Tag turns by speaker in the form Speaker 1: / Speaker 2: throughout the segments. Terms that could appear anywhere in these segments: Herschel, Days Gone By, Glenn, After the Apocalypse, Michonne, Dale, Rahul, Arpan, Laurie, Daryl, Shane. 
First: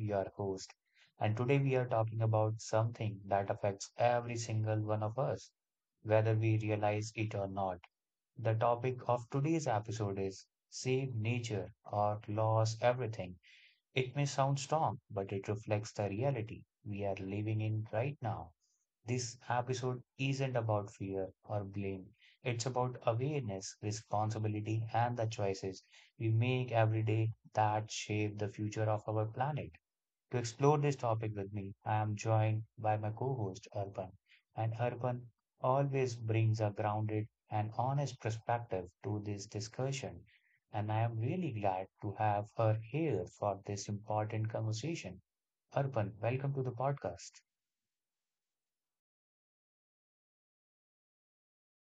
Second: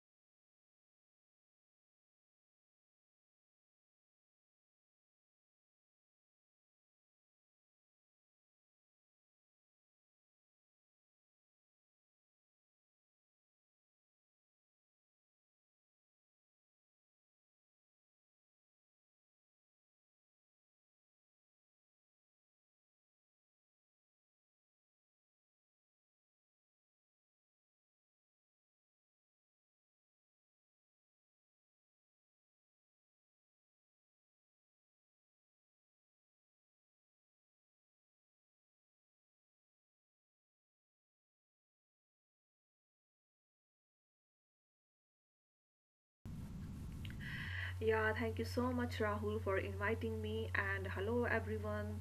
Speaker 1: your host, and today we are talking about something that affects every single one of us, whether we realize it or not. The topic of today's episode is Save Nature or Lose Everything. It may sound strong, but it reflects the reality we are living in right now. This episode isn't about fear or blame. It's about awareness, responsibility, and the choices we make every day that shape the future of our planet. To explore this topic with me, I am joined by my co host, Arpan. And Arpan always brings a grounded and honest perspective to this discussion. And I am really glad to have her here for this important conversation. Arpan, welcome to the podcast.
Speaker 2: Yeah, thank you so much, Rahul, for inviting me, and hello, everyone.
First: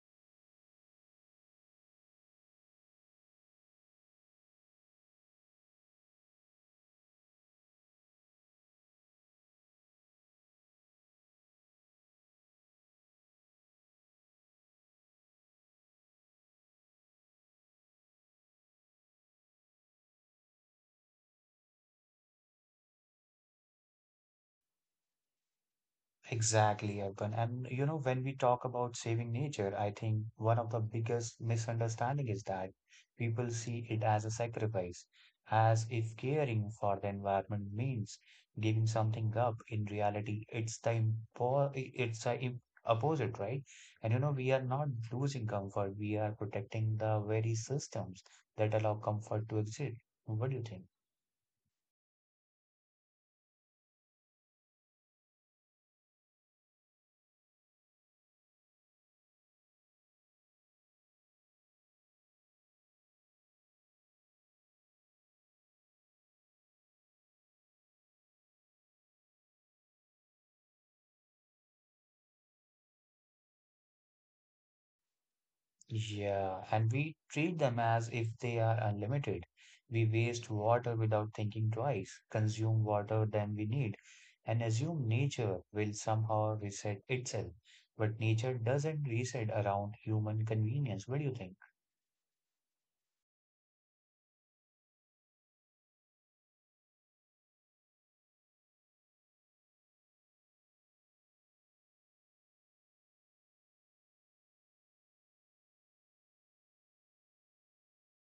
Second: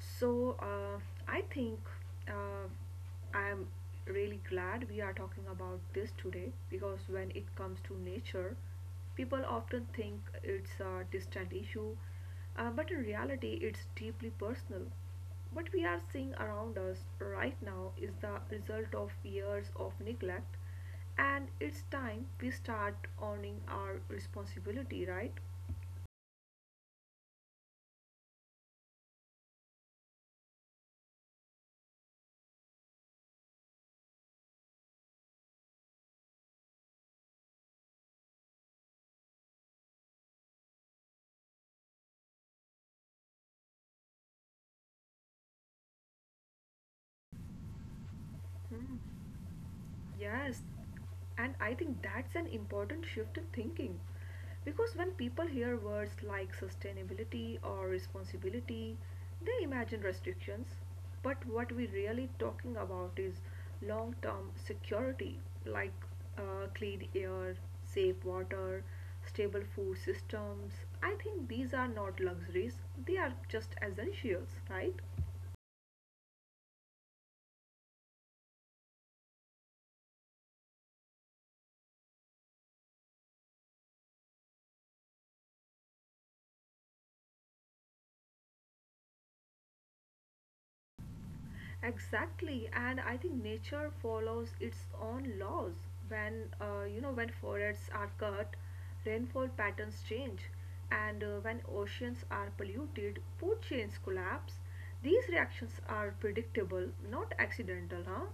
Speaker 2: So, uh, I think uh, I'm really glad we are talking about this today because when it comes to nature, people often think it's a distant issue, but in reality, it's deeply personal. What we are seeing around us right now is the result of years of neglect, and it's time we start owning our responsibility, right?
Speaker 1: Exactly, Urban. And you know, when we talk about saving nature, I think one of the biggest misunderstanding is that people see it as a sacrifice, as if caring for the environment means giving something up. In reality, it's the opposite, right? And you know, we are not losing comfort, we are protecting the very systems that allow comfort to exist. What do you
Speaker 2: Yes,
Speaker 1: think?
Speaker 2: and I think that's an important shift in thinking. Because when people hear words like sustainability or responsibility, they imagine restrictions. But what we're really talking about is long term security, like clean air, safe water, stable food systems. I think these are not luxuries, they are just essentials, right?
Speaker 1: Yeah, and we treat them as if they are unlimited. We waste water without thinking twice, consume water than we need, and assume nature will somehow reset itself. But nature doesn't reset around human convenience. What do you think?
Speaker 2: Exactly, and I think nature follows its own laws. When you know when forests are cut, rainfall patterns change, and when oceans are polluted, food chains collapse. These reactions are predictable, not accidental, huh?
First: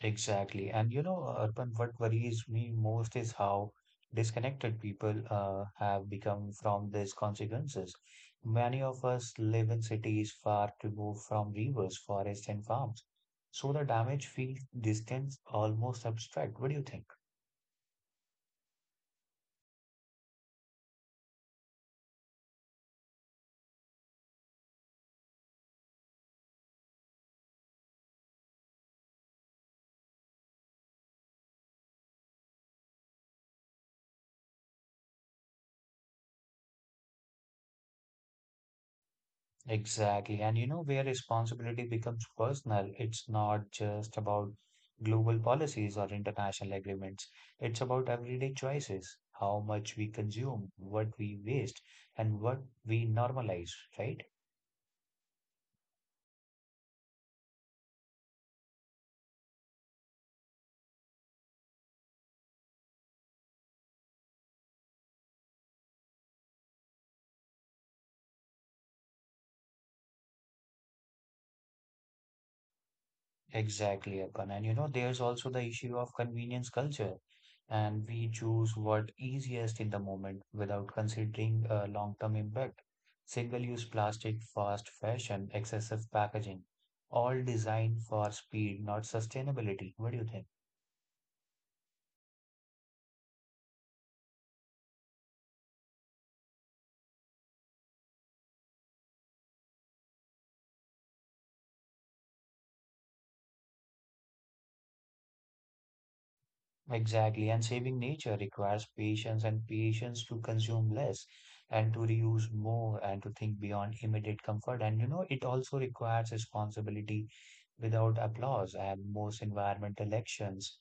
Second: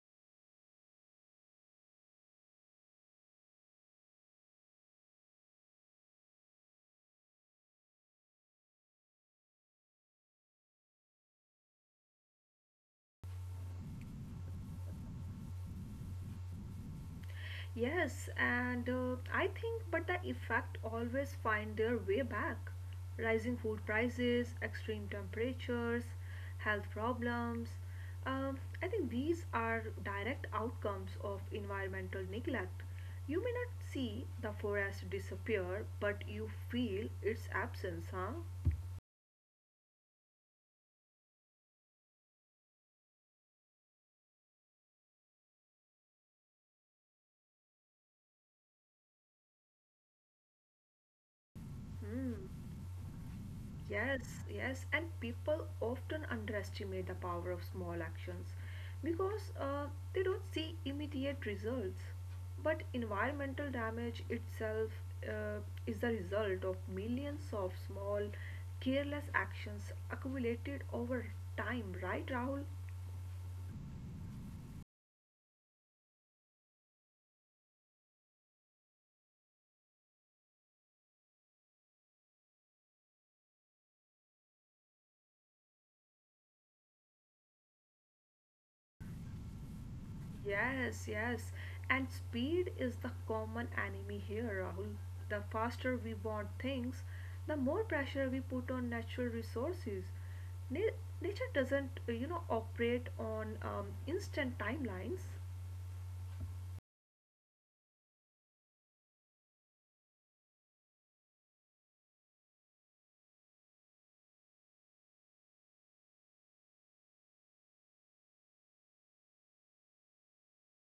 Speaker 1: Exactly. And you know, Urban, what worries me most is how disconnected people have become from these consequences. Many of us live in cities far removed from rivers, forests, and farms. So the damage feels distant, almost abstract. What do you think?
Speaker 2: Yes, and I think, but the effect always find their way back. Rising food prices, extreme temperatures, health problems. I think these are direct outcomes of environmental neglect. You may not see the forest disappear, but you feel its absence, huh?
Speaker 1: Exactly. And you know where responsibility becomes personal, it's not just about global policies or international agreements. It's about everyday choices, how much we consume, what we waste,
Speaker 2: Hmm.
Speaker 1: and what we normalize, right?
Speaker 2: Yes, yes, and people often underestimate the power of small actions because they don't see immediate results. But environmental damage itself uh, is the result of millions of small, careless actions accumulated over time, right, Rahul?
Speaker 1: Exactly, Akan. And you know, there's also the issue of convenience culture, and we choose what easiest in the moment without considering a long-term impact. Single-use plastic, fast fashion, excessive packaging, all designed for speed, not sustainability. What do you think?
Speaker 2: Yes, yes. And speed is the common enemy here, Rahul. The faster we want things, the more pressure we put on natural resources. Na- Nature doesn't, operate on instant timelines.
Speaker 1: Exactly, and saving nature requires patience and patience to consume less and to reuse more and to think beyond immediate comfort. And you know, it also requires responsibility without applause, and most environmental actions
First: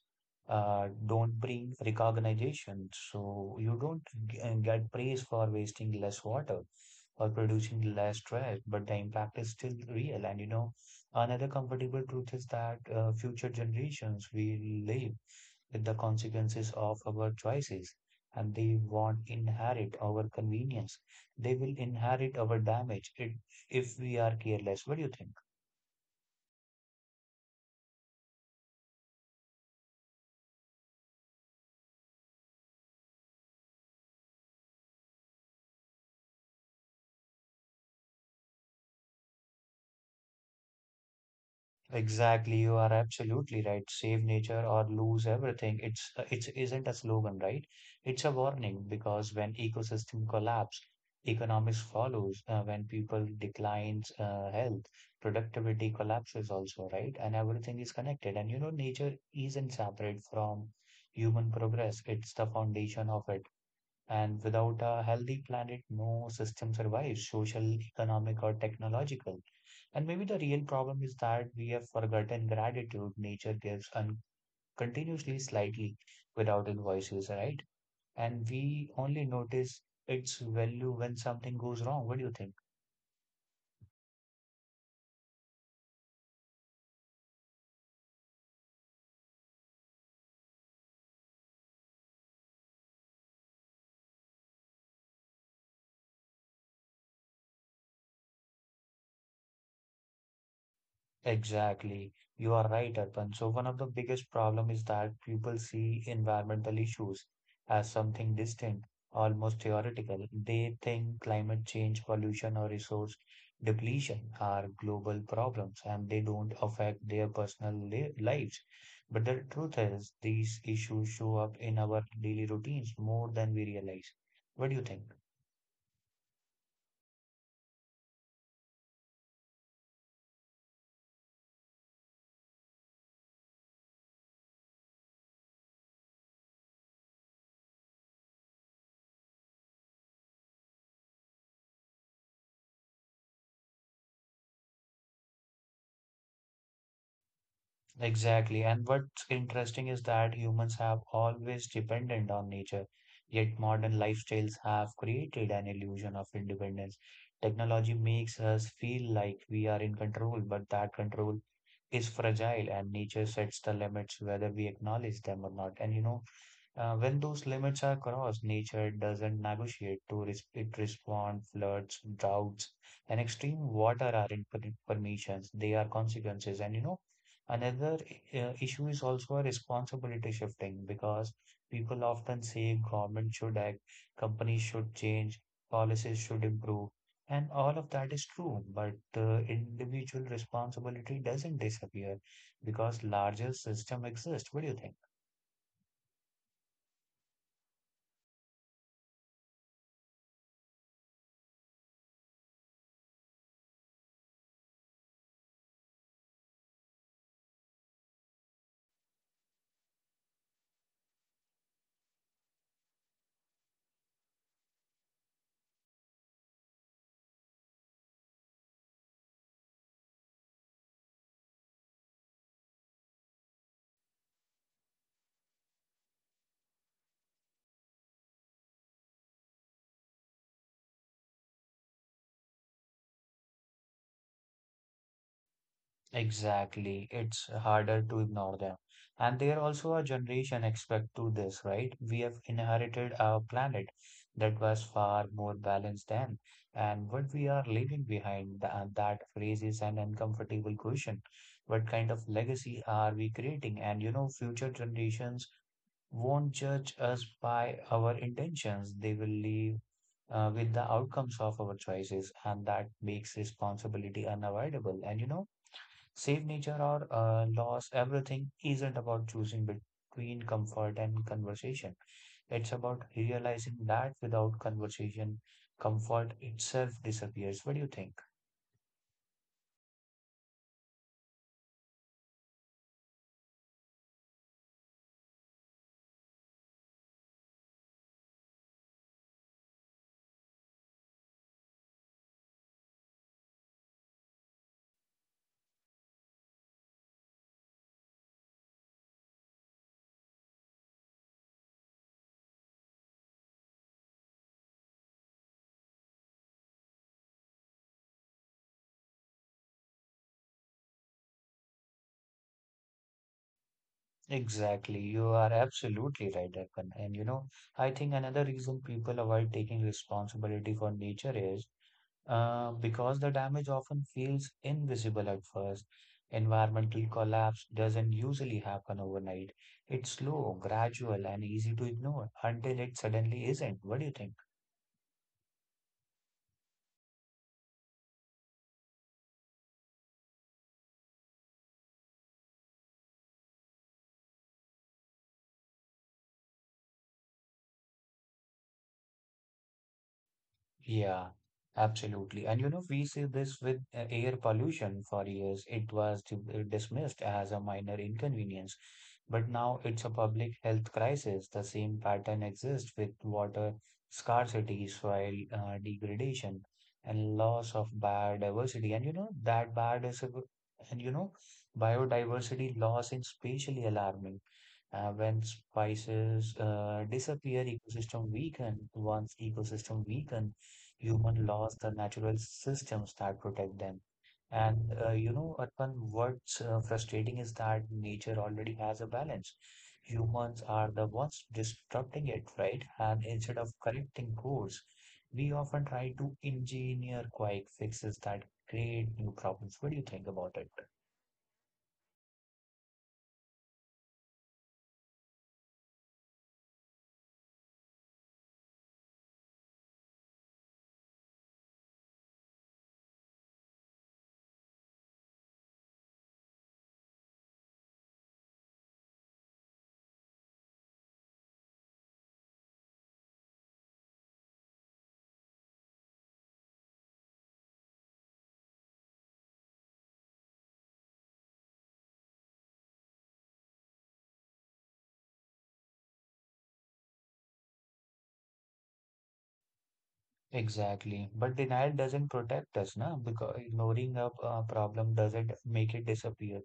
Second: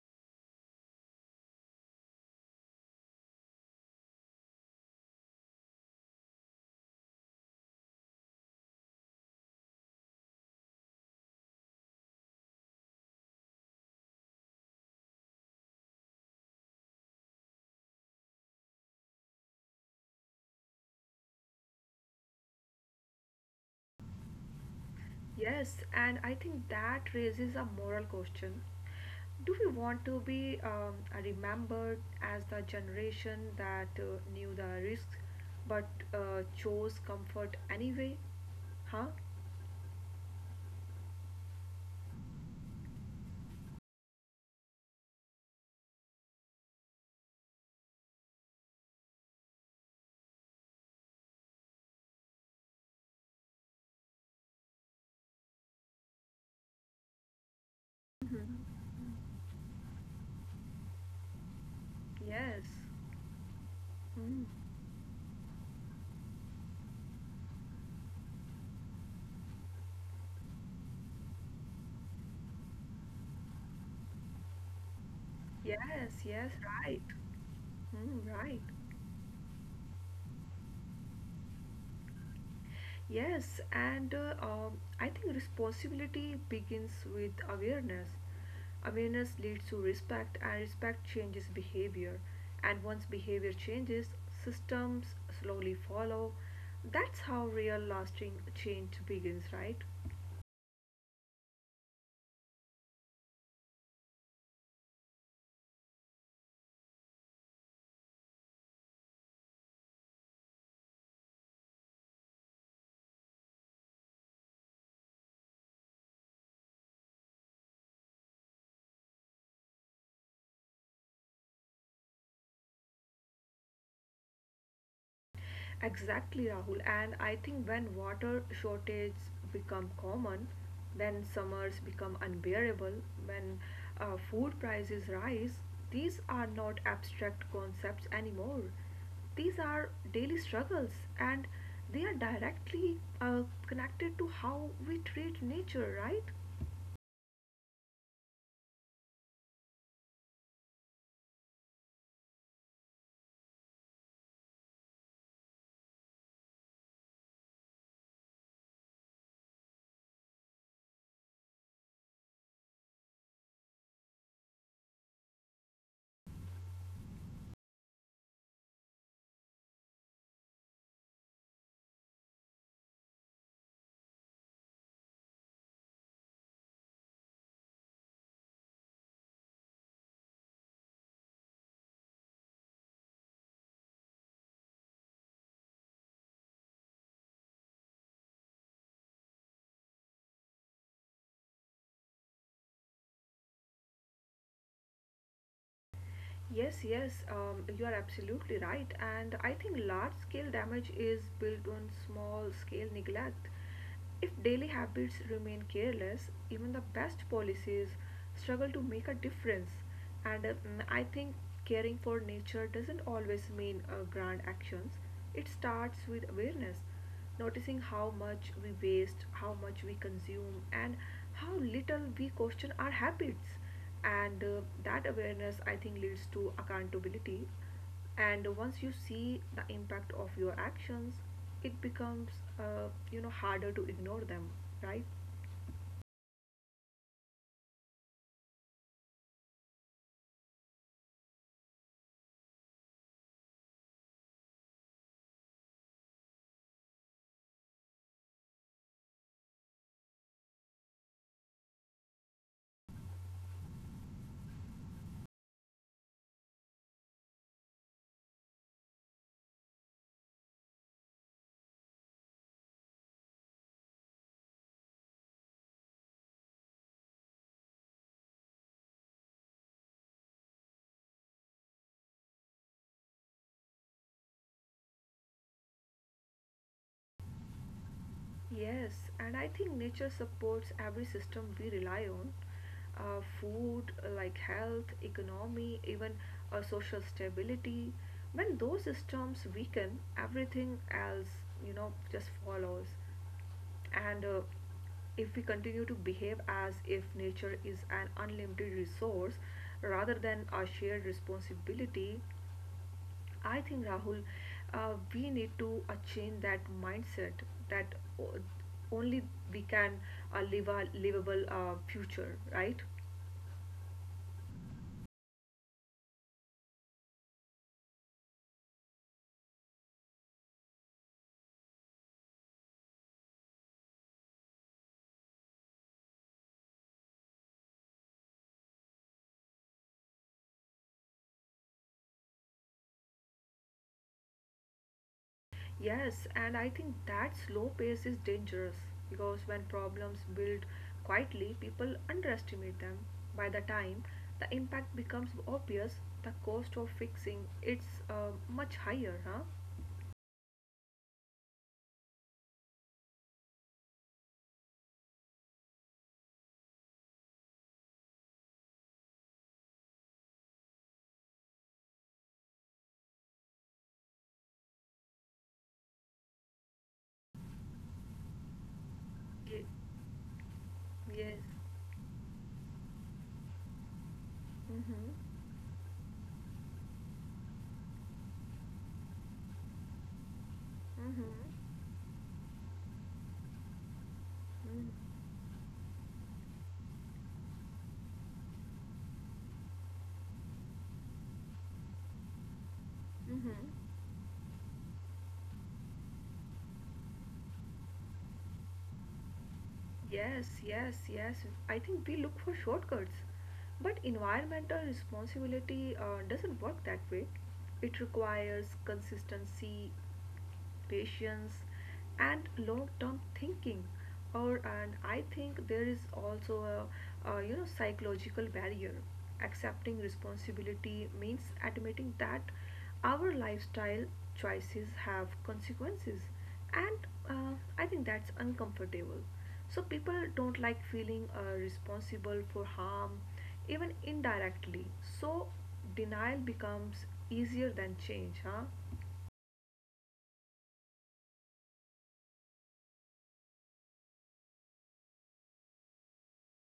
Speaker 1: don't bring recognition. So you don't get praise for wasting less water or producing less trash, but the impact is still real. And you know, another comfortable truth is that future generations will live with the consequences of our choices. And they won't inherit our convenience. They will inherit our damage it, if we are careless. What do you think?
Speaker 2: Yes, and I think that raises a moral question. Do we want to be remembered as the generation that knew the risks but chose comfort anyway? Huh?
Speaker 1: Exactly, you are absolutely right. Save nature or lose everything. It isn't a slogan, right? It's a warning because when ecosystem collapse, economics follows. When people declines, health, productivity collapses also, right? And everything is connected. And you know, nature isn't separate from human progress. It's the
Speaker 2: Yes.
Speaker 1: foundation of it. And without a healthy planet, no system survives, social, economic, or technological. And maybe the real problem is that we have forgotten gratitude. Nature gives continuously, slightly,
Speaker 2: Yes, yes,
Speaker 1: without
Speaker 2: right.
Speaker 1: invoices, right?
Speaker 2: Mm,
Speaker 1: And
Speaker 2: right.
Speaker 1: we only notice its value when something goes wrong. What do you think?
Speaker 2: Yes, and I think responsibility begins with awareness. Awareness leads to respect, and respect changes behavior. And once behavior changes, systems slowly follow. That's how real lasting change begins, right?
Speaker 1: Exactly. You are right, Arpan. So one of the biggest problem is that people see environmental issues as something distant, almost theoretical. They think climate change, pollution, or resource depletion are global problems and they don't affect their personal lives. But the truth is, these issues show up in our daily routines more than we realize. What do you think?
Speaker 2: Exactly, Rahul. And I think when water shortage become common, when summers become unbearable, when food prices rise, these are not abstract concepts anymore. These are daily struggles, and they are directly connected to how we treat nature, right?
Speaker 1: Exactly. And what's interesting is that humans have always depended on nature, yet modern lifestyles have created an illusion of independence. Technology makes us feel like we are in control, but that control is fragile, and nature sets the limits whether we acknowledge them or not. And you know, when those limits are crossed, nature doesn't negotiate it responds, floods, droughts, and extreme water aren't permissions. They are consequences. And you know, another issue is also a responsibility shifting because people often say government should act, companies should change, policies should improve, and all of that is true. But individual responsibility doesn't disappear because larger system exists. What do you think?
Speaker 2: Yes, you are absolutely right. And I think large scale damage is built on small scale neglect. If daily habits remain careless, even the best policies struggle to make a difference. And I think caring for nature doesn't always mean grand actions. It starts with awareness, noticing how much we waste, how much we consume, and how little we question our habits, and that awareness, I think, leads to accountability, and once you see the impact of your actions it becomes harder to ignore them, right?
Speaker 1: Exactly. It's harder to ignore them. And they are also a generation expect to this, right? We have inherited a planet that was far more balanced than, and what we are leaving behind, that raises an uncomfortable question. What kind of legacy are we creating? And you know, future generations won't judge us by our intentions. They will leave with the outcomes of our choices, and that makes responsibility unavoidable. And you know, Save nature or lose everything isn't about choosing between comfort and conversation. It's about realizing that without conversation, comfort itself disappears. What do you think?
Speaker 2: Yes, and I think nature supports every system we rely on, food, like health, economy, even social stability. When those systems weaken, everything else just follows. And if we continue to behave as if nature is an unlimited resource rather than a shared responsibility, I think, Rahul, we need to change that mindset, that only we can live a livable future, right?
Speaker 1: Exactly. You are absolutely right, Arpan. And you know, I think another reason people avoid taking responsibility for nature is because the damage often feels invisible at first, environmental collapse doesn't usually happen overnight. It's slow, gradual, and easy to ignore until it suddenly isn't. What do you think?
Speaker 2: Yes, and I think that slow pace is dangerous because when problems build quietly, people underestimate them. By the time the impact becomes obvious, the cost of fixing it's much higher, huh?
Speaker 1: Yeah, absolutely. And you know, we see this with air pollution for years. It was dismissed as a minor inconvenience, but now it's a public health crisis. The same pattern exists with water scarcity, soil degradation, and loss of biodiversity. And you know,
Speaker 2: Ye-
Speaker 1: that bad is a, good- and you know,
Speaker 2: yes.
Speaker 1: biodiversity loss is spatially alarming.
Speaker 2: Mhm.
Speaker 1: When spices disappear, ecosystem weaken. Once ecosystem weaken,
Speaker 2: Mhm.
Speaker 1: human lost the natural systems that protect them.
Speaker 2: Mm.
Speaker 1: And you know, Arpan, what's frustrating is that nature already has a balance. Humans are the ones disrupting it, right? And
Speaker 2: Mhm.
Speaker 1: instead of correcting course, we often try to engineer quick fixes that create new problems. What do you think
Speaker 2: Yes,
Speaker 1: about it?
Speaker 2: yes, yes. I think we look for shortcuts. But environmental responsibility doesn't work that way. It requires consistency, patience, and long term thinking. Or, and I think there is also a psychological barrier. Accepting responsibility means admitting that our lifestyle choices have consequences, and I think that's uncomfortable. So people don't like feeling responsible for harm, even indirectly. So denial becomes easier than change, huh?
Speaker 1: Exactly. But denial doesn't protect us, na? Because ignoring a problem doesn't make it disappear.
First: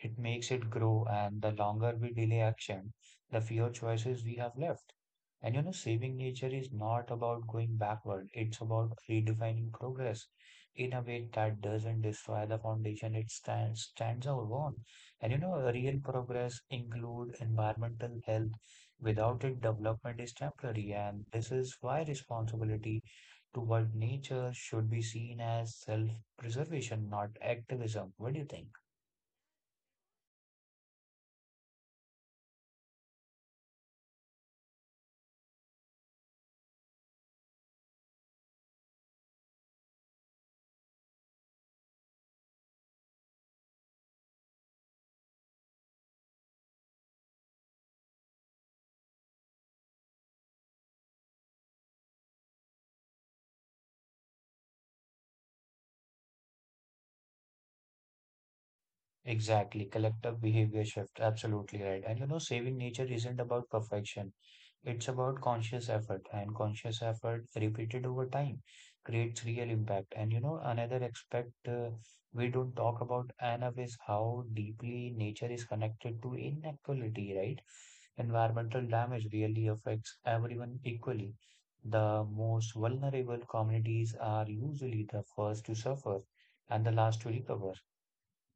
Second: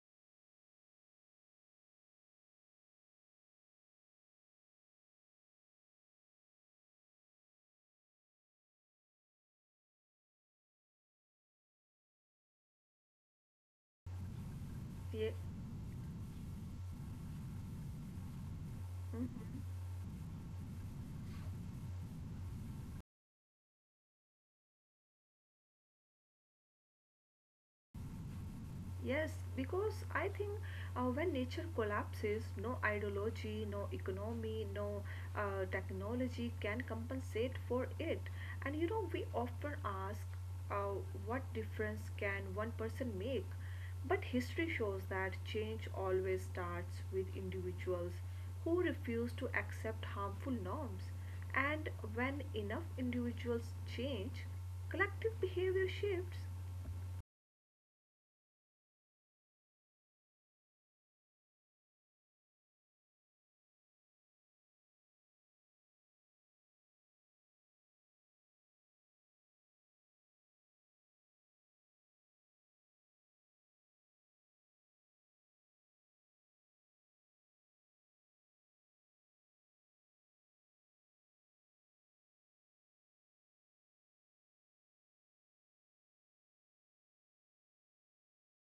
Speaker 1: It makes it grow, and the longer we delay action, the fewer choices we have left. And you know, saving nature is not about going backward, it's about redefining progress in a way that doesn't destroy the foundation it stands out on.
Speaker 2: Yeah.
Speaker 1: And you know, real progress include environmental health. Without it, development is temporary, and this is why responsibility toward nature should be seen as self-preservation, not activism. What do you think?
Speaker 2: Yes, because I think when nature collapses, no ideology, no economy, no technology can compensate for it. And you know, we often ask uh, what difference can one person make? But history shows that change always starts with individuals who refuse to accept harmful norms. And when enough individuals change, collective behavior shifts.
Speaker 1: Exactly, collective behavior shift. Absolutely right. And you know, saving nature isn't about perfection. It's about conscious effort, and conscious effort repeated over time creates real impact. And you know, another aspect we don't talk about enough is how deeply nature is connected to inequality, right? Environmental damage really affects everyone equally. The most vulnerable communities are usually the first to suffer and the last to recover.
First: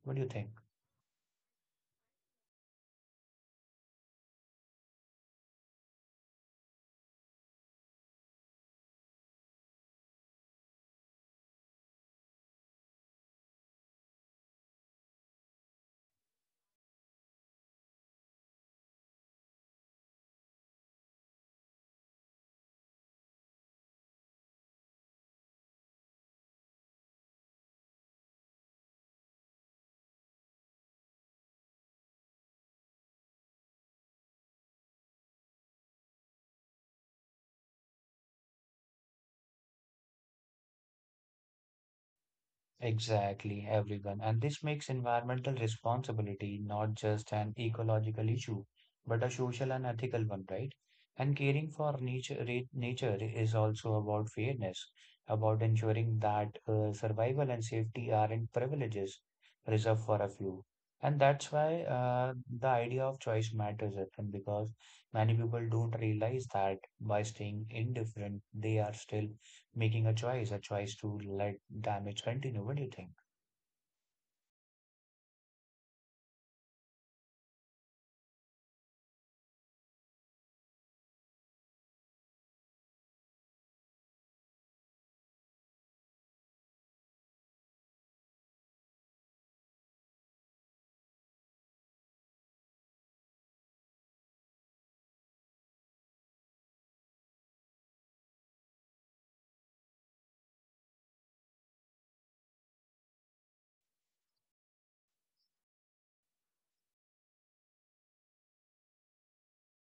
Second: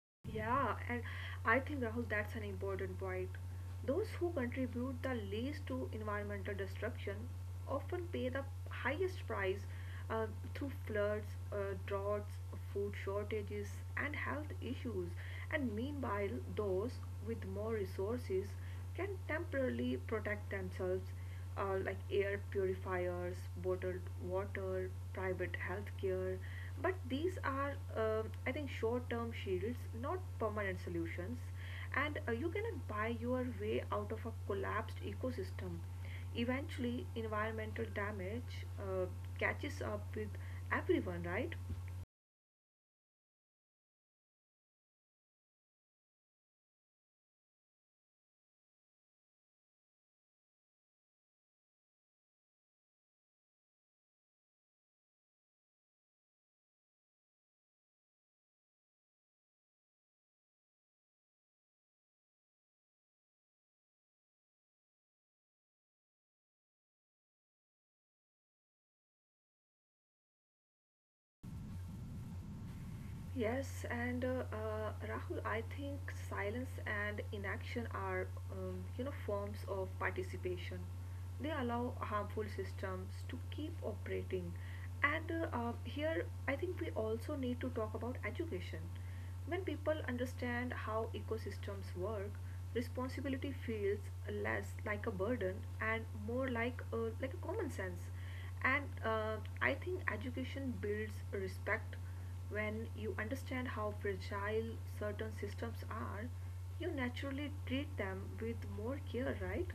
Speaker 1: What do you think?
Speaker 2: Yeah, and I think, Rahul, that's an important point. Those who contribute the least to environmental destruction often pay the highest price, uh, through floods, droughts, food shortages, and health issues. And meanwhile, those with more resources can temporarily protect themselves, like air purifiers, bottled water, private healthcare. But these are, I think, short term shields, not permanent solutions. And you cannot buy your way out of a collapsed ecosystem. Eventually, environmental damage catches up with everyone, right?
Speaker 1: Exactly, everyone. And this makes environmental responsibility not just an ecological issue, but a social and ethical one, right? And caring for nature, nature is also about fairness, about ensuring that survival and safety aren't privileges reserved for a few. And that's why the idea of choice matters, Arpan, because many people don't realize that by staying indifferent, they are still making a choice to let damage continue. What do you think?
Speaker 2: Yes, and Rahul, I think silence and inaction are, forms of participation. They allow harmful systems to keep operating. And here, I think we also need to talk about education. When people understand how ecosystems work, responsibility feels less like a burden and more like a common sense. And I think education builds respect. When you understand how fragile certain systems are, you naturally treat them with more care, right?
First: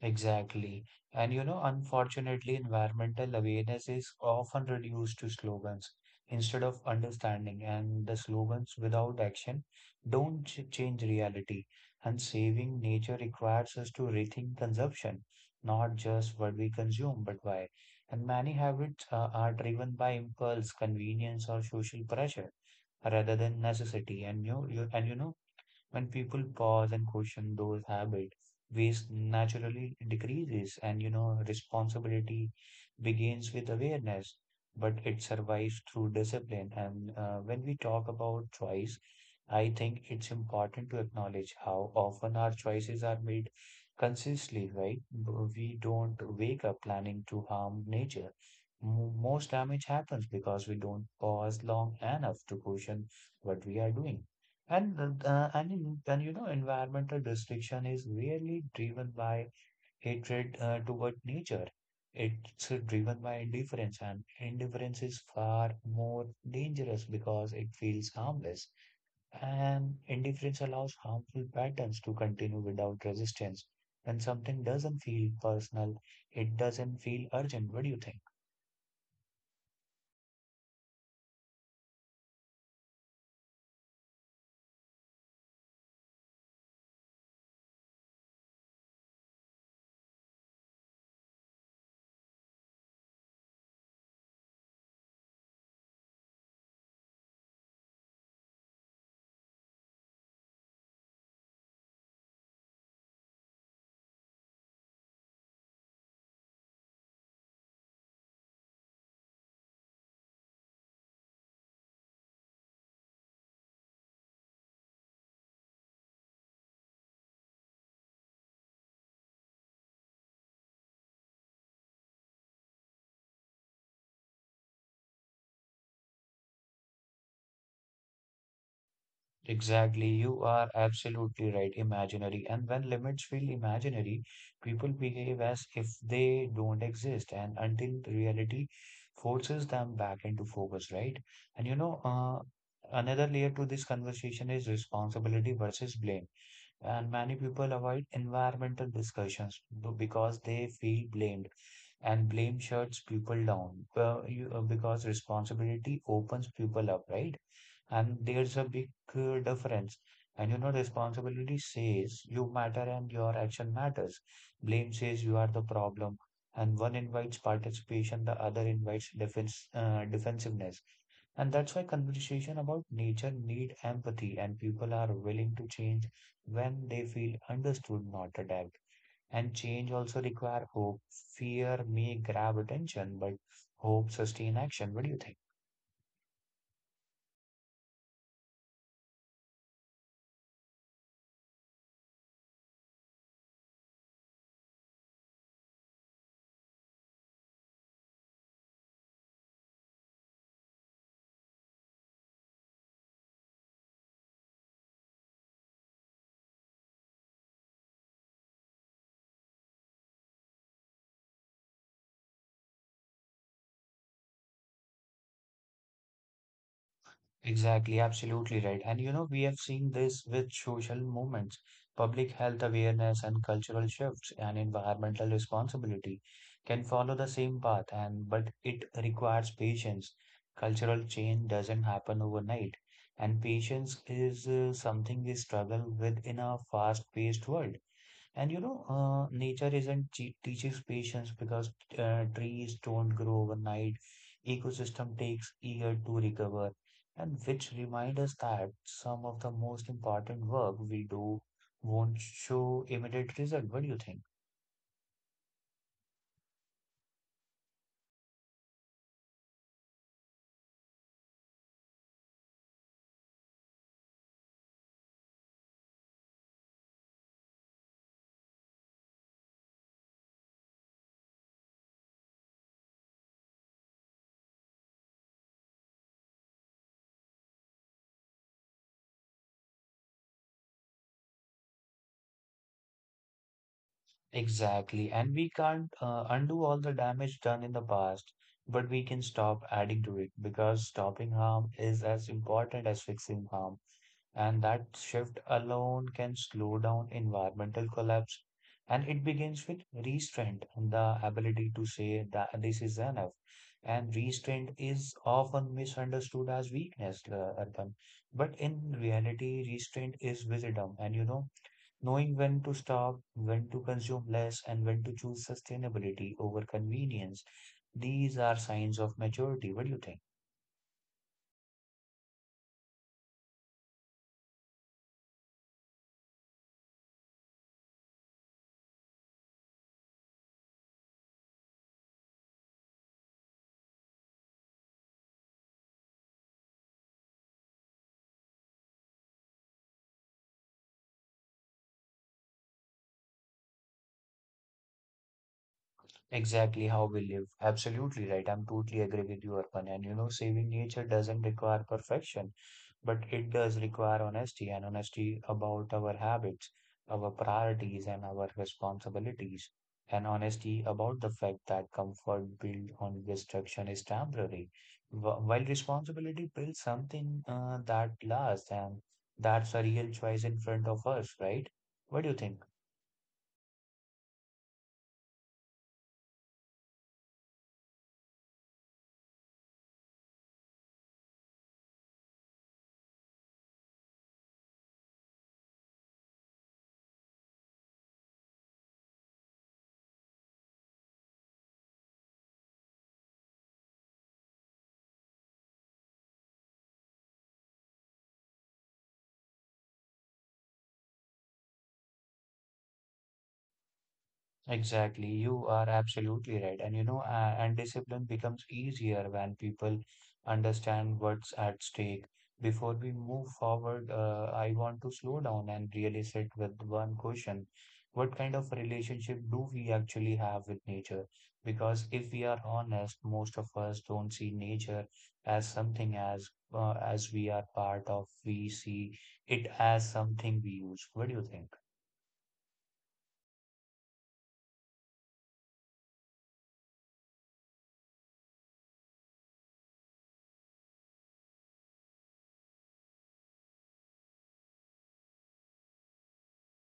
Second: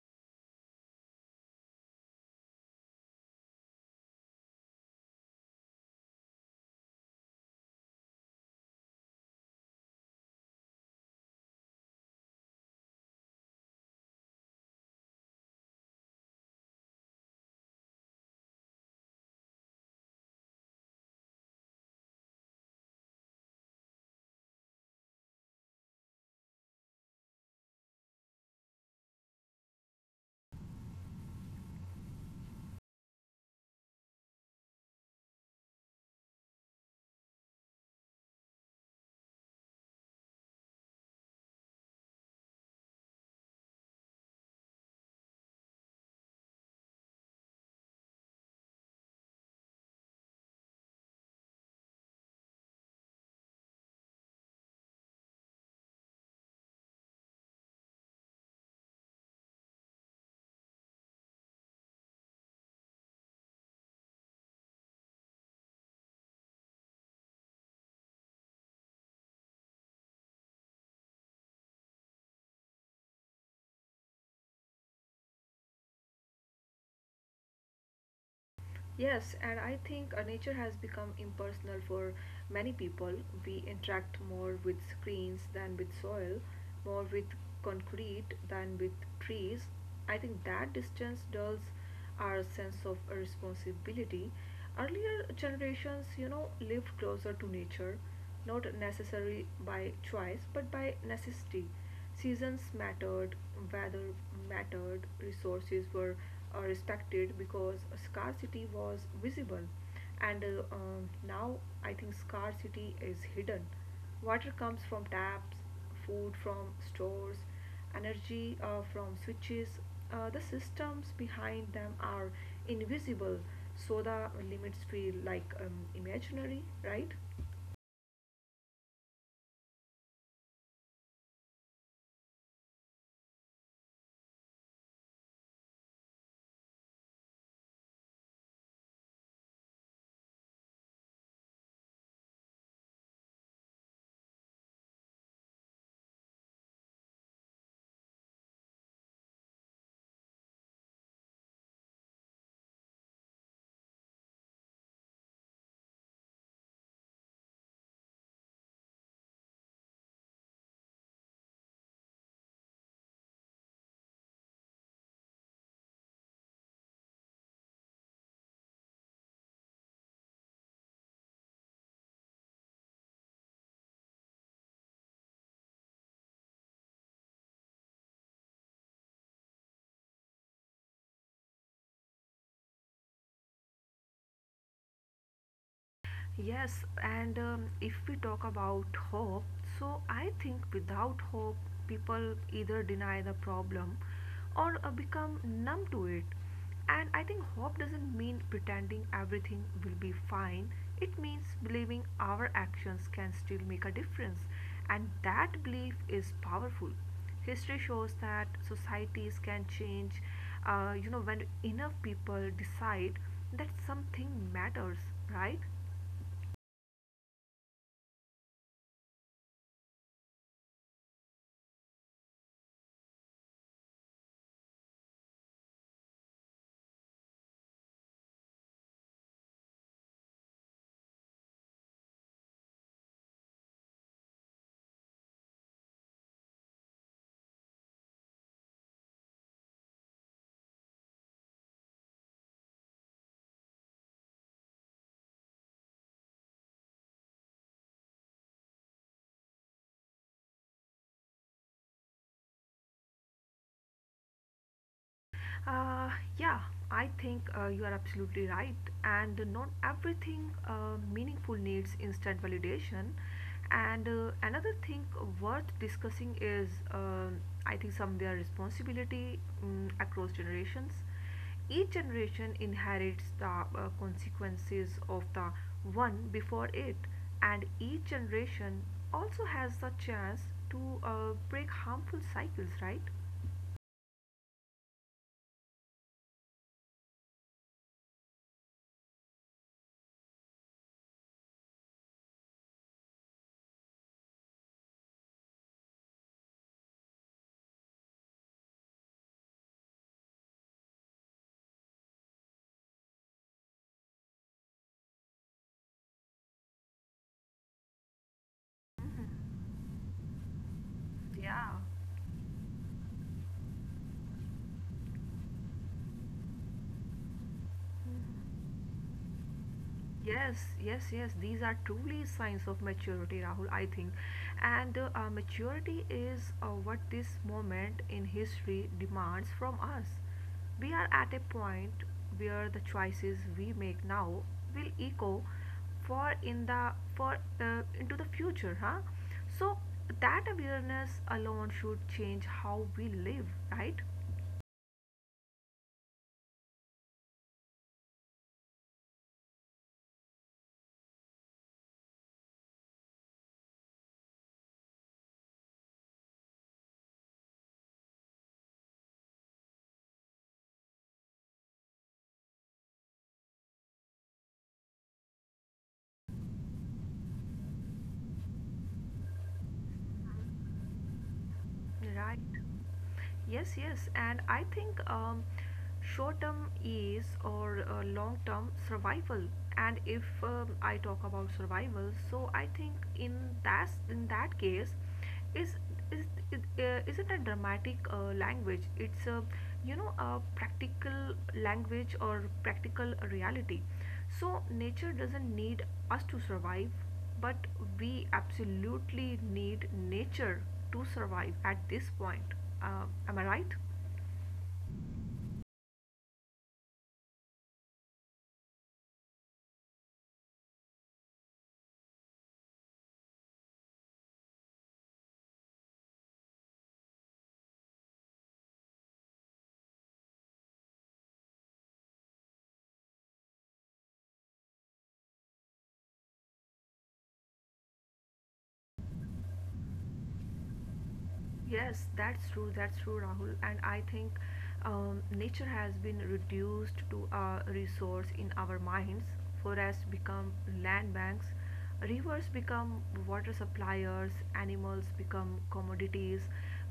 Speaker 1: Exactly. And you know, unfortunately, environmental awareness is often reduced to slogans instead of understanding, and the slogans without action don't change reality. And saving nature requires us to rethink consumption, not just what we consume, but why. And many habits are driven by impulse, convenience, or social pressure rather than necessity. And when people pause and question those habits, waste naturally decreases and you know responsibility begins with awareness, but it survives through discipline. And when we talk about choice, I think it's important to acknowledge how often our choices are made consciously, right? We don't wake up planning to harm nature. Most damage happens because we don't pause long enough to question what we are doing. And environmental destruction is really driven by hatred toward nature. It's driven by indifference, and indifference is far more dangerous because it feels harmless. And indifference allows harmful patterns to continue without resistance. When something doesn't feel personal, it doesn't feel urgent. What do you think?
Speaker 2: Yes, and I think nature has become impersonal for many people. We interact more with screens than with soil, more with concrete than with trees. I think that distance dulls our sense of responsibility. Earlier generations, you know, lived closer to nature, not necessarily by choice but by necessity. Seasons mattered, weather mattered, resources were respected because scarcity was visible. And now I think scarcity is hidden. Water comes from taps, food from stores, energy from switches. The systems behind them are invisible, so the limits feel like imaginary, right?
Speaker 1: Exactly, you are absolutely right. Imaginary, and when limits feel imaginary, people behave as if they don't exist, and until reality forces them back into focus, right? And another layer to this conversation is responsibility versus blame. And many people avoid environmental discussions because they feel blamed and blame shuts people down because responsibility opens people up, right? And there's a big difference. And you know, responsibility says you matter and your action matters. Blame says you are the problem. And one invites participation, the other invites defense, defensiveness. And that's why conversation about nature need empathy and people are willing to change when they feel understood, not attacked. And change also require hope. Fear may grab attention, but hope sustain action. What do you think?
Speaker 2: Yes, and if we talk about hope, so I think without hope, people either deny the problem or become numb to it. And I think hope doesn't mean pretending everything will be fine, it means believing our actions can still make a difference, and that belief is powerful. History shows that societies can change, you know, when enough people decide that something matters, right?
Speaker 1: Exactly, absolutely right. And you know, we have seen this with social movements, public health awareness and cultural shifts and environmental responsibility can follow the same path and but it requires patience. Cultural change doesn't happen overnight, and patience is something we struggle with in a fast-paced world. And you know, nature isn't che- teaches patience because trees don't grow overnight. Ecosystem takes year to recover, and which remind us that some of the most important work we do won't show immediate result. What do you think?
Speaker 2: Uh, yeah, I think you are absolutely right. And not everything meaningful needs instant validation. And another thing worth discussing is, I think, somewhere responsibility across generations. Each generation inherits the consequences of the one before it, and each generation also has the chance to break harmful cycles, right?
Speaker 1: Exactly, and we can't undo all the damage done in the past, but we can stop adding to it because stopping harm is as important as fixing harm. And that shift alone can slow down environmental collapse. And it begins with restraint, the ability to say that this is enough. And restraint is often misunderstood as weakness, Arpan. But in reality, restraint is wisdom. And you know,
Speaker 2: Yeah.
Speaker 1: knowing when to stop, when to consume less, and when to choose sustainability over convenience, these are signs of maturity. What do you think?
Speaker 2: Yes, yes, yes. These are truly signs of maturity, Rahul, I think. And maturity is what this moment in history demands from us. We are at a point where the choices we make now will echo for in the for into the future, huh? So that awareness alone should change how we live, right?
Speaker 1: Exactly how we live. Absolutely right. I'm totally agree with you, Arpan. And you know, saving nature doesn't require perfection, but it does require honesty and honesty about our habits, our priorities, and our responsibilities. And honesty about the fact that comfort built on destruction is temporary, while responsibility builds something that lasts. And that's a real choice in front of us, right? What do
Speaker 2: Right.
Speaker 1: you think?
Speaker 2: Yes, yes. And I think short term ease or long term survival. And if I talk about survival, so I think in that case, is is it, isn't a dramatic language. It's a you know a practical language or practical reality. So, nature doesn't need us to survive, but we absolutely need nature to survive at this point. Am I right?
Speaker 1: Exactly, you are absolutely right. And you know, and discipline becomes easier when people understand what's at stake. Before we move forward, I want to slow down and really sit with one question. What kind of relationship do we actually have with nature? Because if we are honest, most of us don't see nature as something as we are part of. We see it as something we use. What do you think?
Speaker 2: Yes, that's true. That's true, Rahul. And I think nature has been reduced to a resource in our minds. Forests become land banks, rivers become water suppliers, animals become commodities.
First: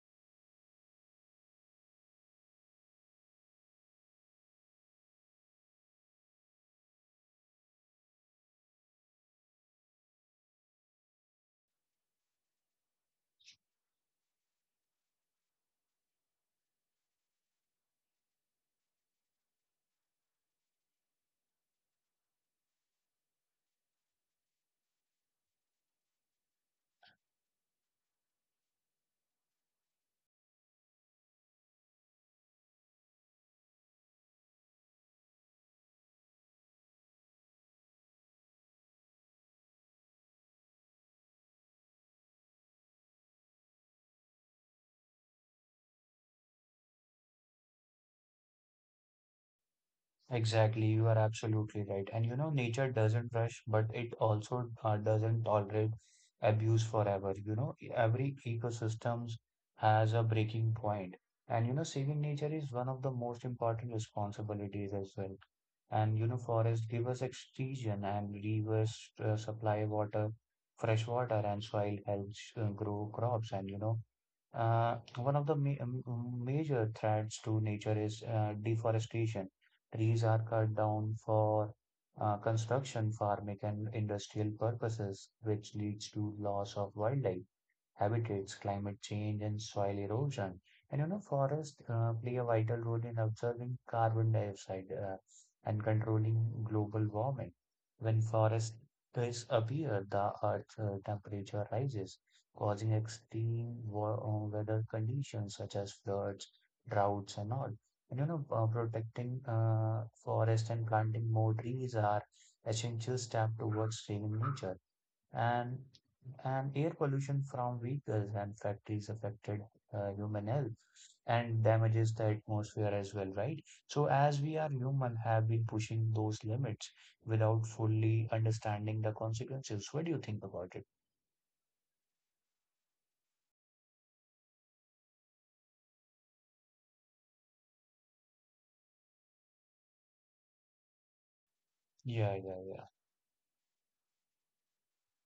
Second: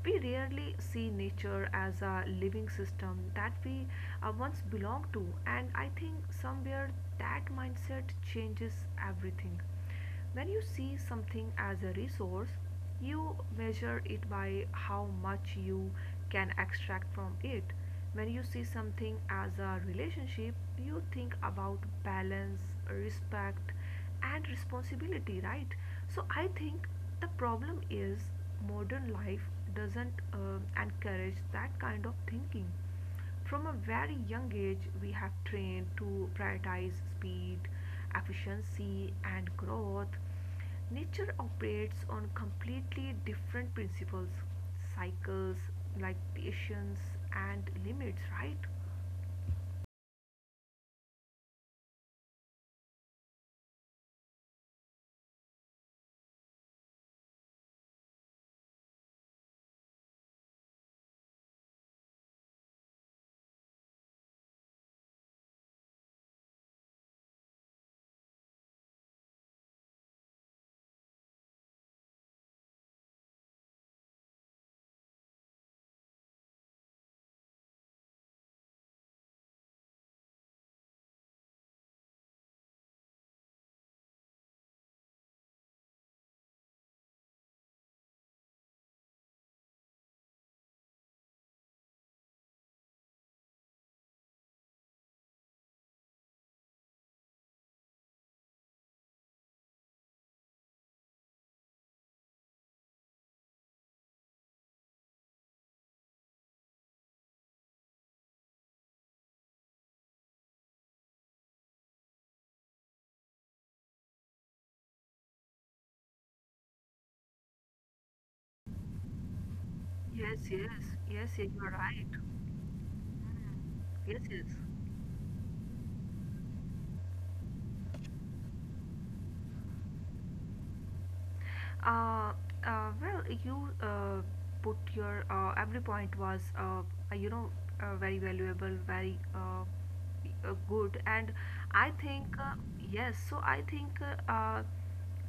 Speaker 2: We rarely see nature as a living system that we once belonged to, and I think somewhere that mindset changes everything. When you see something as a resource, you measure it by how much you can extract from it. When you see something as a relationship, you think about balance, respect, and responsibility, right? So I think the problem is modern life doesn't encourage that kind of thinking. From a very young age, we have trained to prioritize speed, efficiency, and growth. Nature operates on completely different principles, cycles, like patience and limits, right?
Speaker 1: Exactly, you are absolutely right. And you know, nature doesn't rush, but it also doesn't tolerate abuse forever. You know, every ecosystems has a breaking point. And you know, saving nature is one of the most important responsibilities as well. And you know, forests give us oxygen, and rivers supply water, fresh water, and soil helps grow crops. And you know, one of the ma major threats to nature is deforestation. Trees are cut down for construction, farming, and industrial purposes, which leads to loss of wildlife, habitats, climate change, and soil erosion. And you know, forests play a vital role in absorbing carbon dioxide and controlling global warming. When forests disappear, the Earth temperature rises causing extreme weather conditions such as floods, droughts, and all. And you know, protecting forest and planting more trees are essential step towards saving nature. And air pollution from vehicles and factories affected
Speaker 2: Yes,
Speaker 1: human
Speaker 2: yes,
Speaker 1: health
Speaker 2: yes, yes, you
Speaker 1: and
Speaker 2: are right.
Speaker 1: damages the atmosphere as well, right? So
Speaker 2: Yes,
Speaker 1: as
Speaker 2: yes.
Speaker 1: we are human, have been pushing those limits without fully understanding the consequences. What do you think about it?
Speaker 2: Uh, well, you put your every point was uh, you know very valuable, very good, and I think
Speaker 1: Yeah, yeah, yeah.
Speaker 2: yes. So I think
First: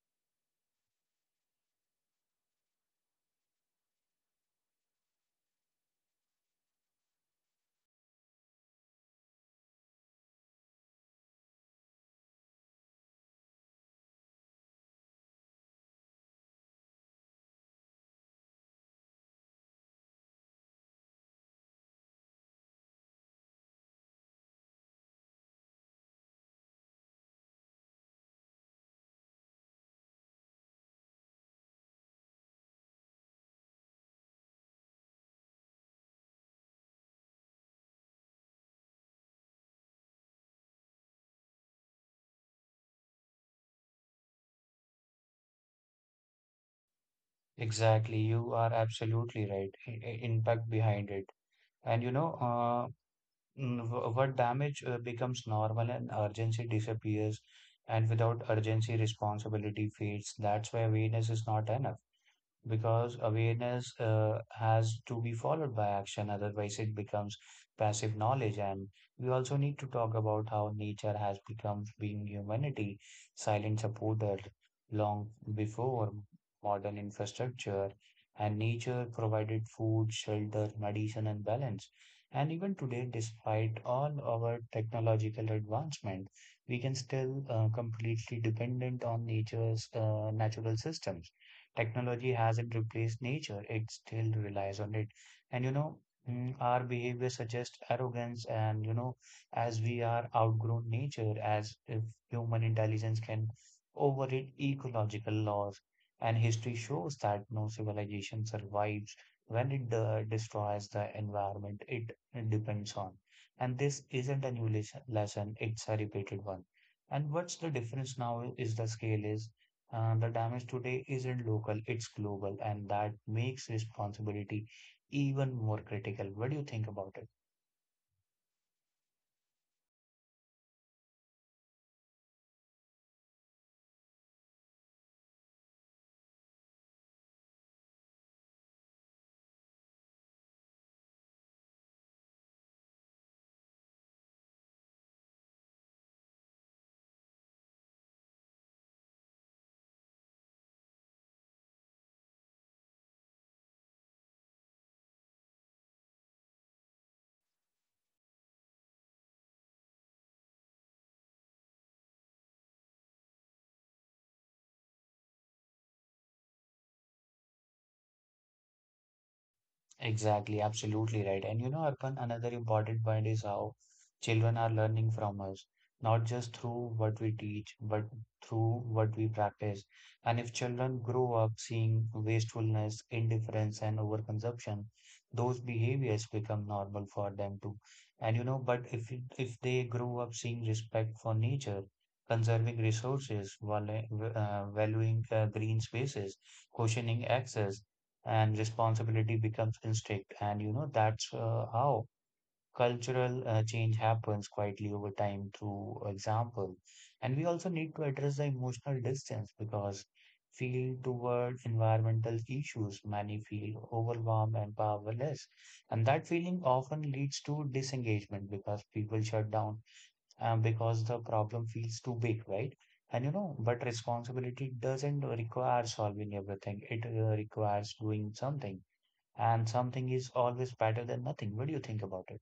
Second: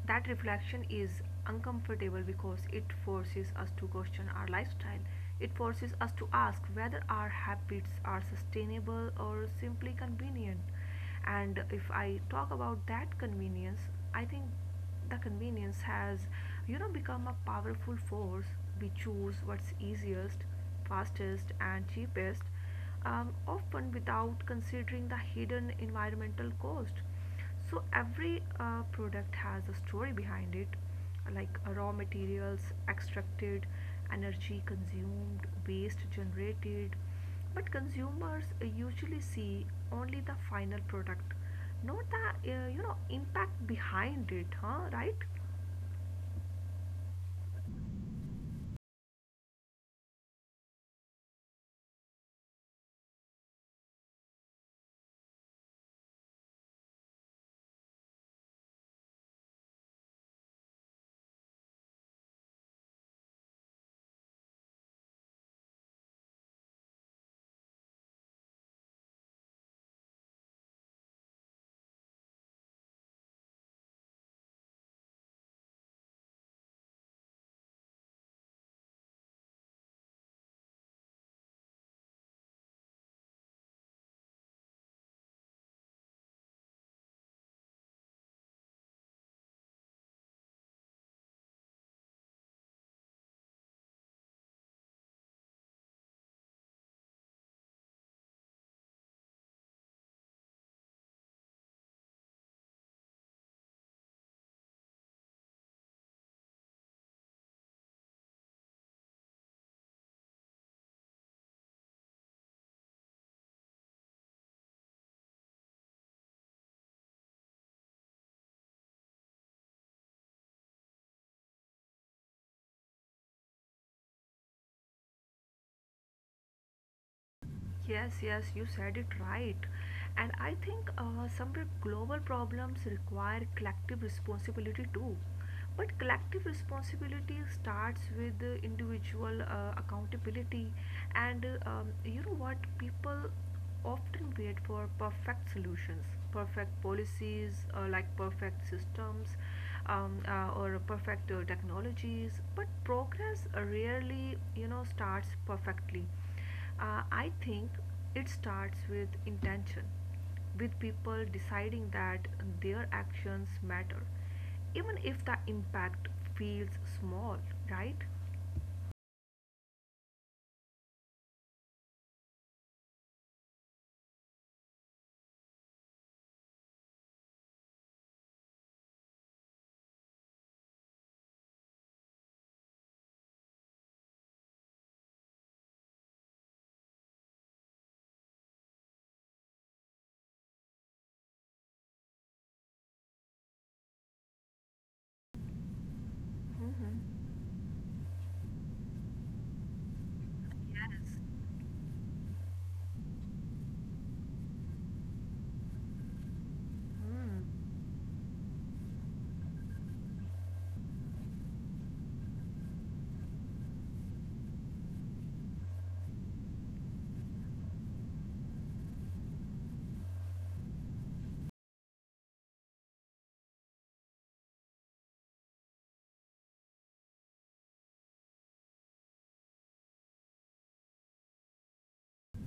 Speaker 2: that reflection is uncomfortable because it forces us to question our lifestyle. It forces us to ask whether our habits are sustainable or simply convenient. And if I talk about that convenience, I think the convenience has become a powerful force. We choose what's easiest, fastest, and cheapest, often without considering the hidden environmental cost. So every product has a story behind it, like raw materials extracted, energy consumed, waste generated, but consumers usually see only the final product, not the impact behind it, huh? Right.
Speaker 1: Exactly, you are absolutely right. Impact behind it. And you know, what damage becomes normal and urgency disappears, and without urgency, responsibility fades. That's why awareness is not enough because awareness has to be followed by action otherwise it becomes passive knowledge and we also need to talk about how nature has become being humanity silent supporter long before modern infrastructure and nature provided food shelter medicine and balance and even today despite all our technological advancement we can still completely dependent on nature's natural systems. Technology hasn't replaced nature, it still relies on it. And you know, our behavior suggests arrogance, and you know, as we are outgrown nature, as if human intelligence can override ecological laws. And history shows that no civilization survives when it destroys the environment it depends on. And this isn't a lesson, it's a repeated one. And what's the difference now is the scale is the damage today isn't local, it's global, and that makes responsibility even more critical. What do you think about it?
Speaker 2: Yes, yes, you said it right. And I think some global problems require collective responsibility too. But collective responsibility starts with the individual accountability. And you know what? People often wait for perfect solutions, perfect policies, like perfect systems, or perfect technologies. But progress rarely, you know, starts perfectly. I think it starts with intention, with people deciding that their actions matter, even if the impact feels small, right?
Speaker 1: Exactly, absolutely right. And you know, Arpan, another important point is how children are learning from us, not just through what we teach, but through what we practice. And if children grow up seeing wastefulness, indifference, and overconsumption, those behaviors become normal for them too. And you know, but if they grow up seeing respect for nature, conserving resources, valuing green spaces,
Speaker 2: Mm-hmm.
Speaker 1: questioning excess and responsibility becomes instinct. And you know,
Speaker 2: Yes.
Speaker 1: that's how cultural change happens quietly over time through example. And we
Speaker 2: Mm.
Speaker 1: also need to address the emotional distance because feel toward environmental issues, many feel overwhelmed and powerless. And that feeling often leads to disengagement because people shut down because the problem feels too big, right? And you know, but responsibility doesn't require solving everything. It requires doing something and something is always better than nothing. What do you think about it?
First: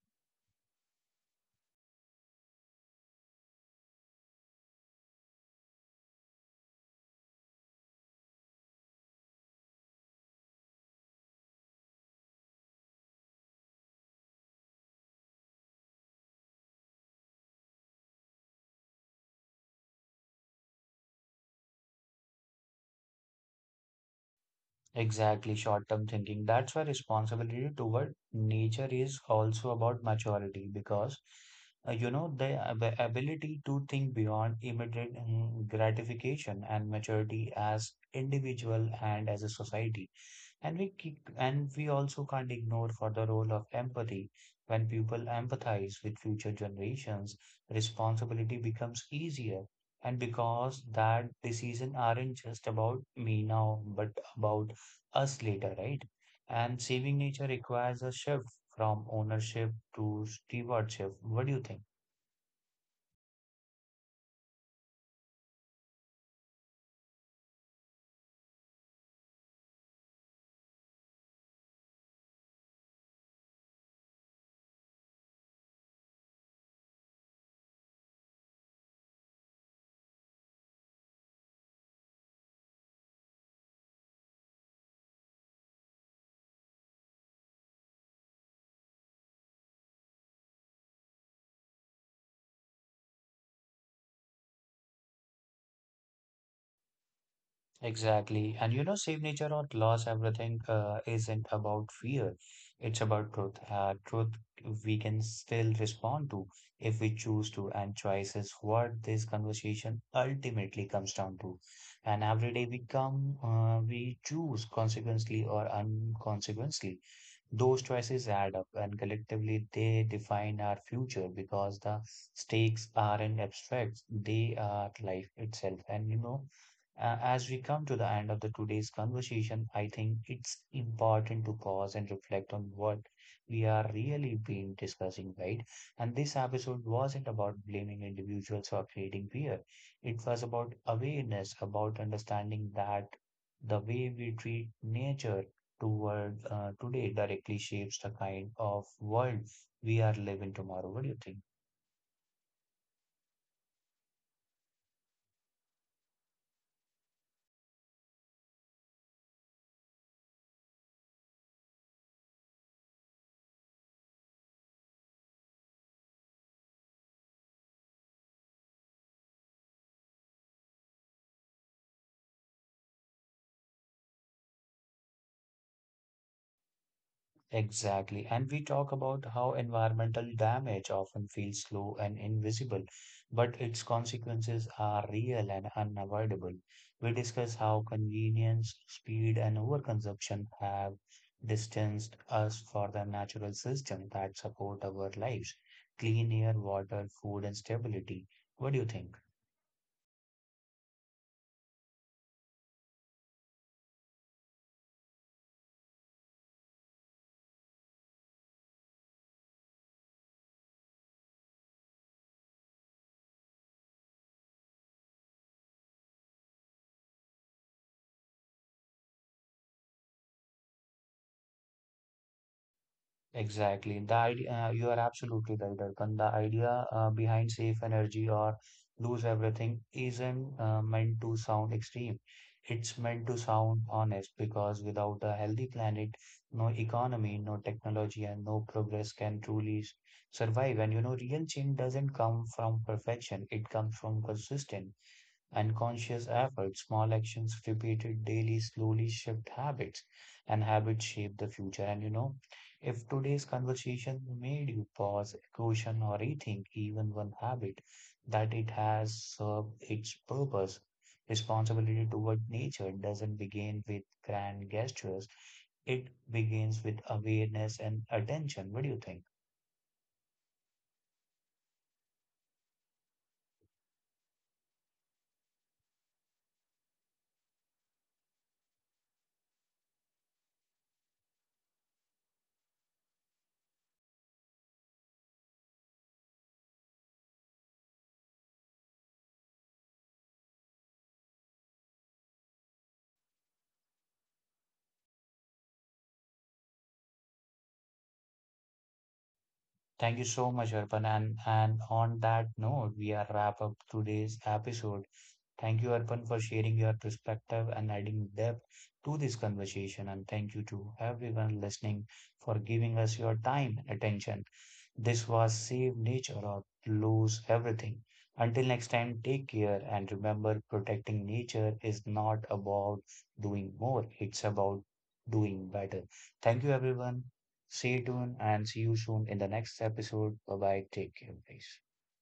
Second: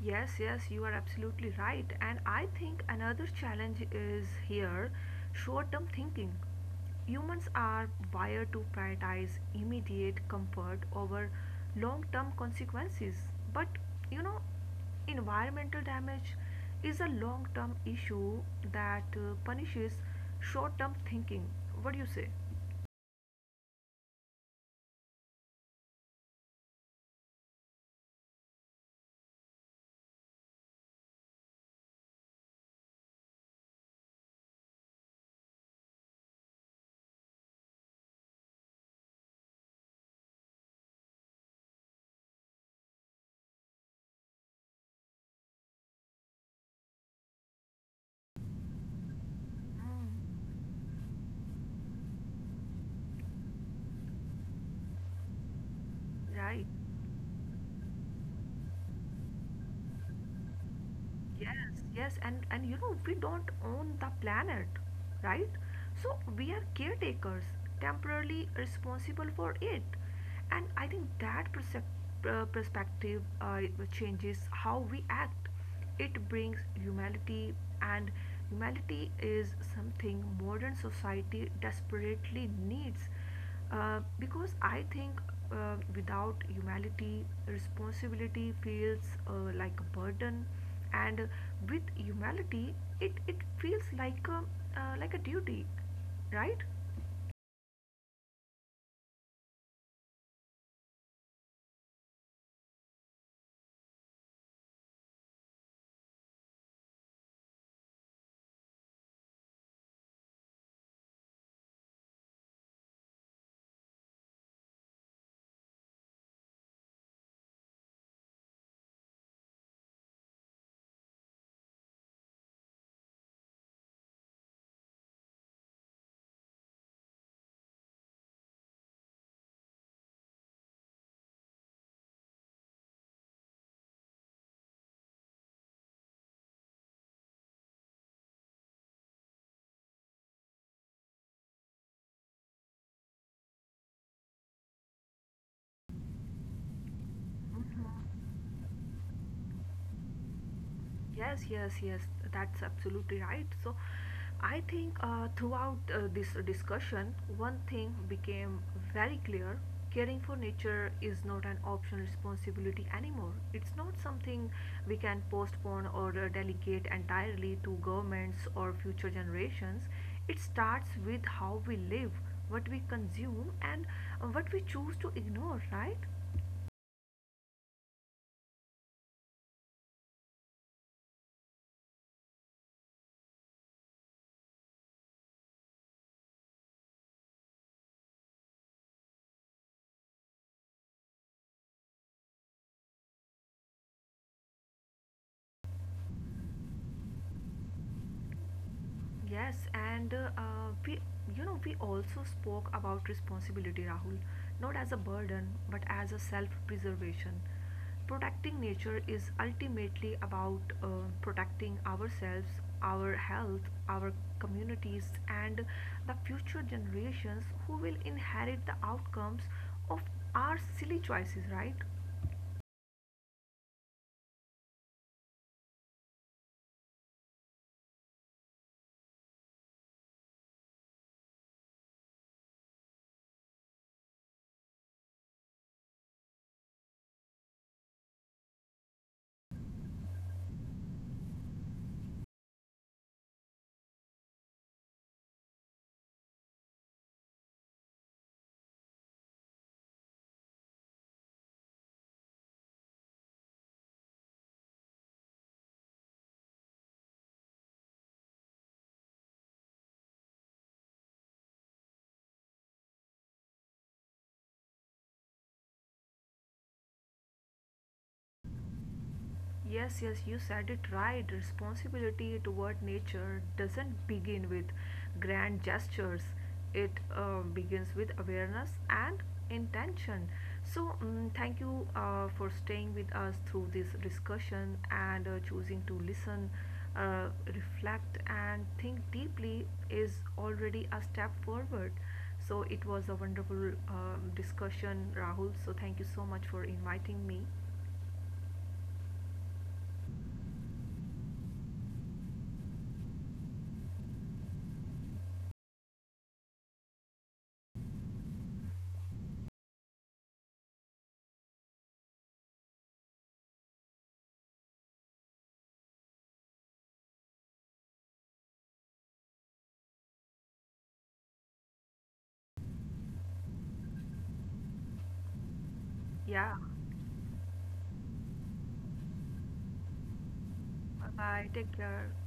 Speaker 2: Yes, yes, you are absolutely right. And I think another challenge is here, short term thinking. Humans are wired to prioritize immediate comfort over long term consequences. But you know, environmental damage is a long term issue that punishes short term thinking. What do you say?
Speaker 1: Exactly, short term thinking. That's why responsibility toward nature is also about maturity because you know ability to think beyond immediate gratification and maturity as individual and as a society. And we also can't ignore for the role of empathy. When people empathize with future generations, responsibility becomes easier. And because that decision aren't just about me now, but about us later, right?
Speaker 2: Right?
Speaker 1: And saving nature requires a shift from ownership to stewardship. What do you
Speaker 2: Yes,
Speaker 1: think?
Speaker 2: yes, and you know we don't own the planet, right? So we are caretakers, temporarily responsible for it, and I think that perspective changes how we act. It brings humanity, and humanity is something modern society desperately needs. Because I think without humility, responsibility feels like a burden, and with humility, it feels like like a duty, right?
Speaker 1: Exactly. And you know, save nature or loss, everything isn't about fear. It's about truth. Truth we can still respond to if we choose to. And choice is what this conversation ultimately comes down to. And every day we choose consequently or unconsequently. Those choices add up, and collectively they define our future because the stakes aren't abstract, they are life itself. And you know, as we come to the end of the today's conversation, I think it's important to pause and reflect on what we are really been discussing, right? And this episode wasn't about blaming individuals for creating fear. It was about awareness, about understanding that the way we treat nature toward today directly shapes the kind of world we are living tomorrow. What do you think?
Speaker 2: Yes, yes, yes, that's absolutely right. So, I think throughout this discussion, one thing became very clear: caring for nature is not an optional responsibility anymore. It's not something we can postpone or delegate entirely to governments or future generations. It starts with how we live, what we consume, and what we choose to ignore, right?
Speaker 1: Exactly. And we talk about how environmental damage often feels slow and invisible, but its consequences are real and unavoidable. We discuss how convenience, speed, and overconsumption have distanced us from the natural system that support our lives, clean air, water, food, and stability. What do you think?
Speaker 2: Yes, we, you know, we also spoke about responsibility, Rahul, not as a burden, but as a self-preservation. Protecting nature is ultimately about protecting ourselves, our health, our communities, and the future generations who will inherit the outcomes of our silly choices, right?
Speaker 1: Exactly. The idea, you are absolutely right, Arkan. The idea behind safe energy or lose everything isn't meant to sound extreme. It's meant to sound honest because without a healthy planet, no economy, no technology, and no progress can survive. And you know, real change doesn't come from perfection, it comes from consistent. Unconscious effort, small actions repeated daily slowly shift habits, and habits shape the future. And you know, if today's conversation made you pause, question, or rethink even one habit, that it has served its purpose. Responsibility toward nature doesn't begin with grand gestures, it begins with awareness and attention. What do you think?
Speaker 2: Yes, yes, you said it right. Responsibility toward nature doesn't begin with grand gestures, it begins with awareness and intention. So, thank you for staying with us through this discussion, and choosing to listen, reflect, and think deeply is already a step forward. So, it was a wonderful discussion, Rahul. So, thank you so much for inviting me.
Speaker 1: Thank you so much, Arpan. And on that note, we are wrap up today's episode. Thank you, Arpan, for sharing your perspective and adding depth to this conversation. And thank you to everyone listening for giving us your time and attention. This was save nature or lose everything. Until next time, take care and remember protecting nature is not about doing more, it's about doing better.
Speaker 2: Yeah.
Speaker 1: Thank you, everyone. Stay tuned and see you soon in the next episode. Bye bye.
Speaker 2: Bye
Speaker 1: Take care,
Speaker 2: bye. Take
Speaker 1: guys.
Speaker 2: care.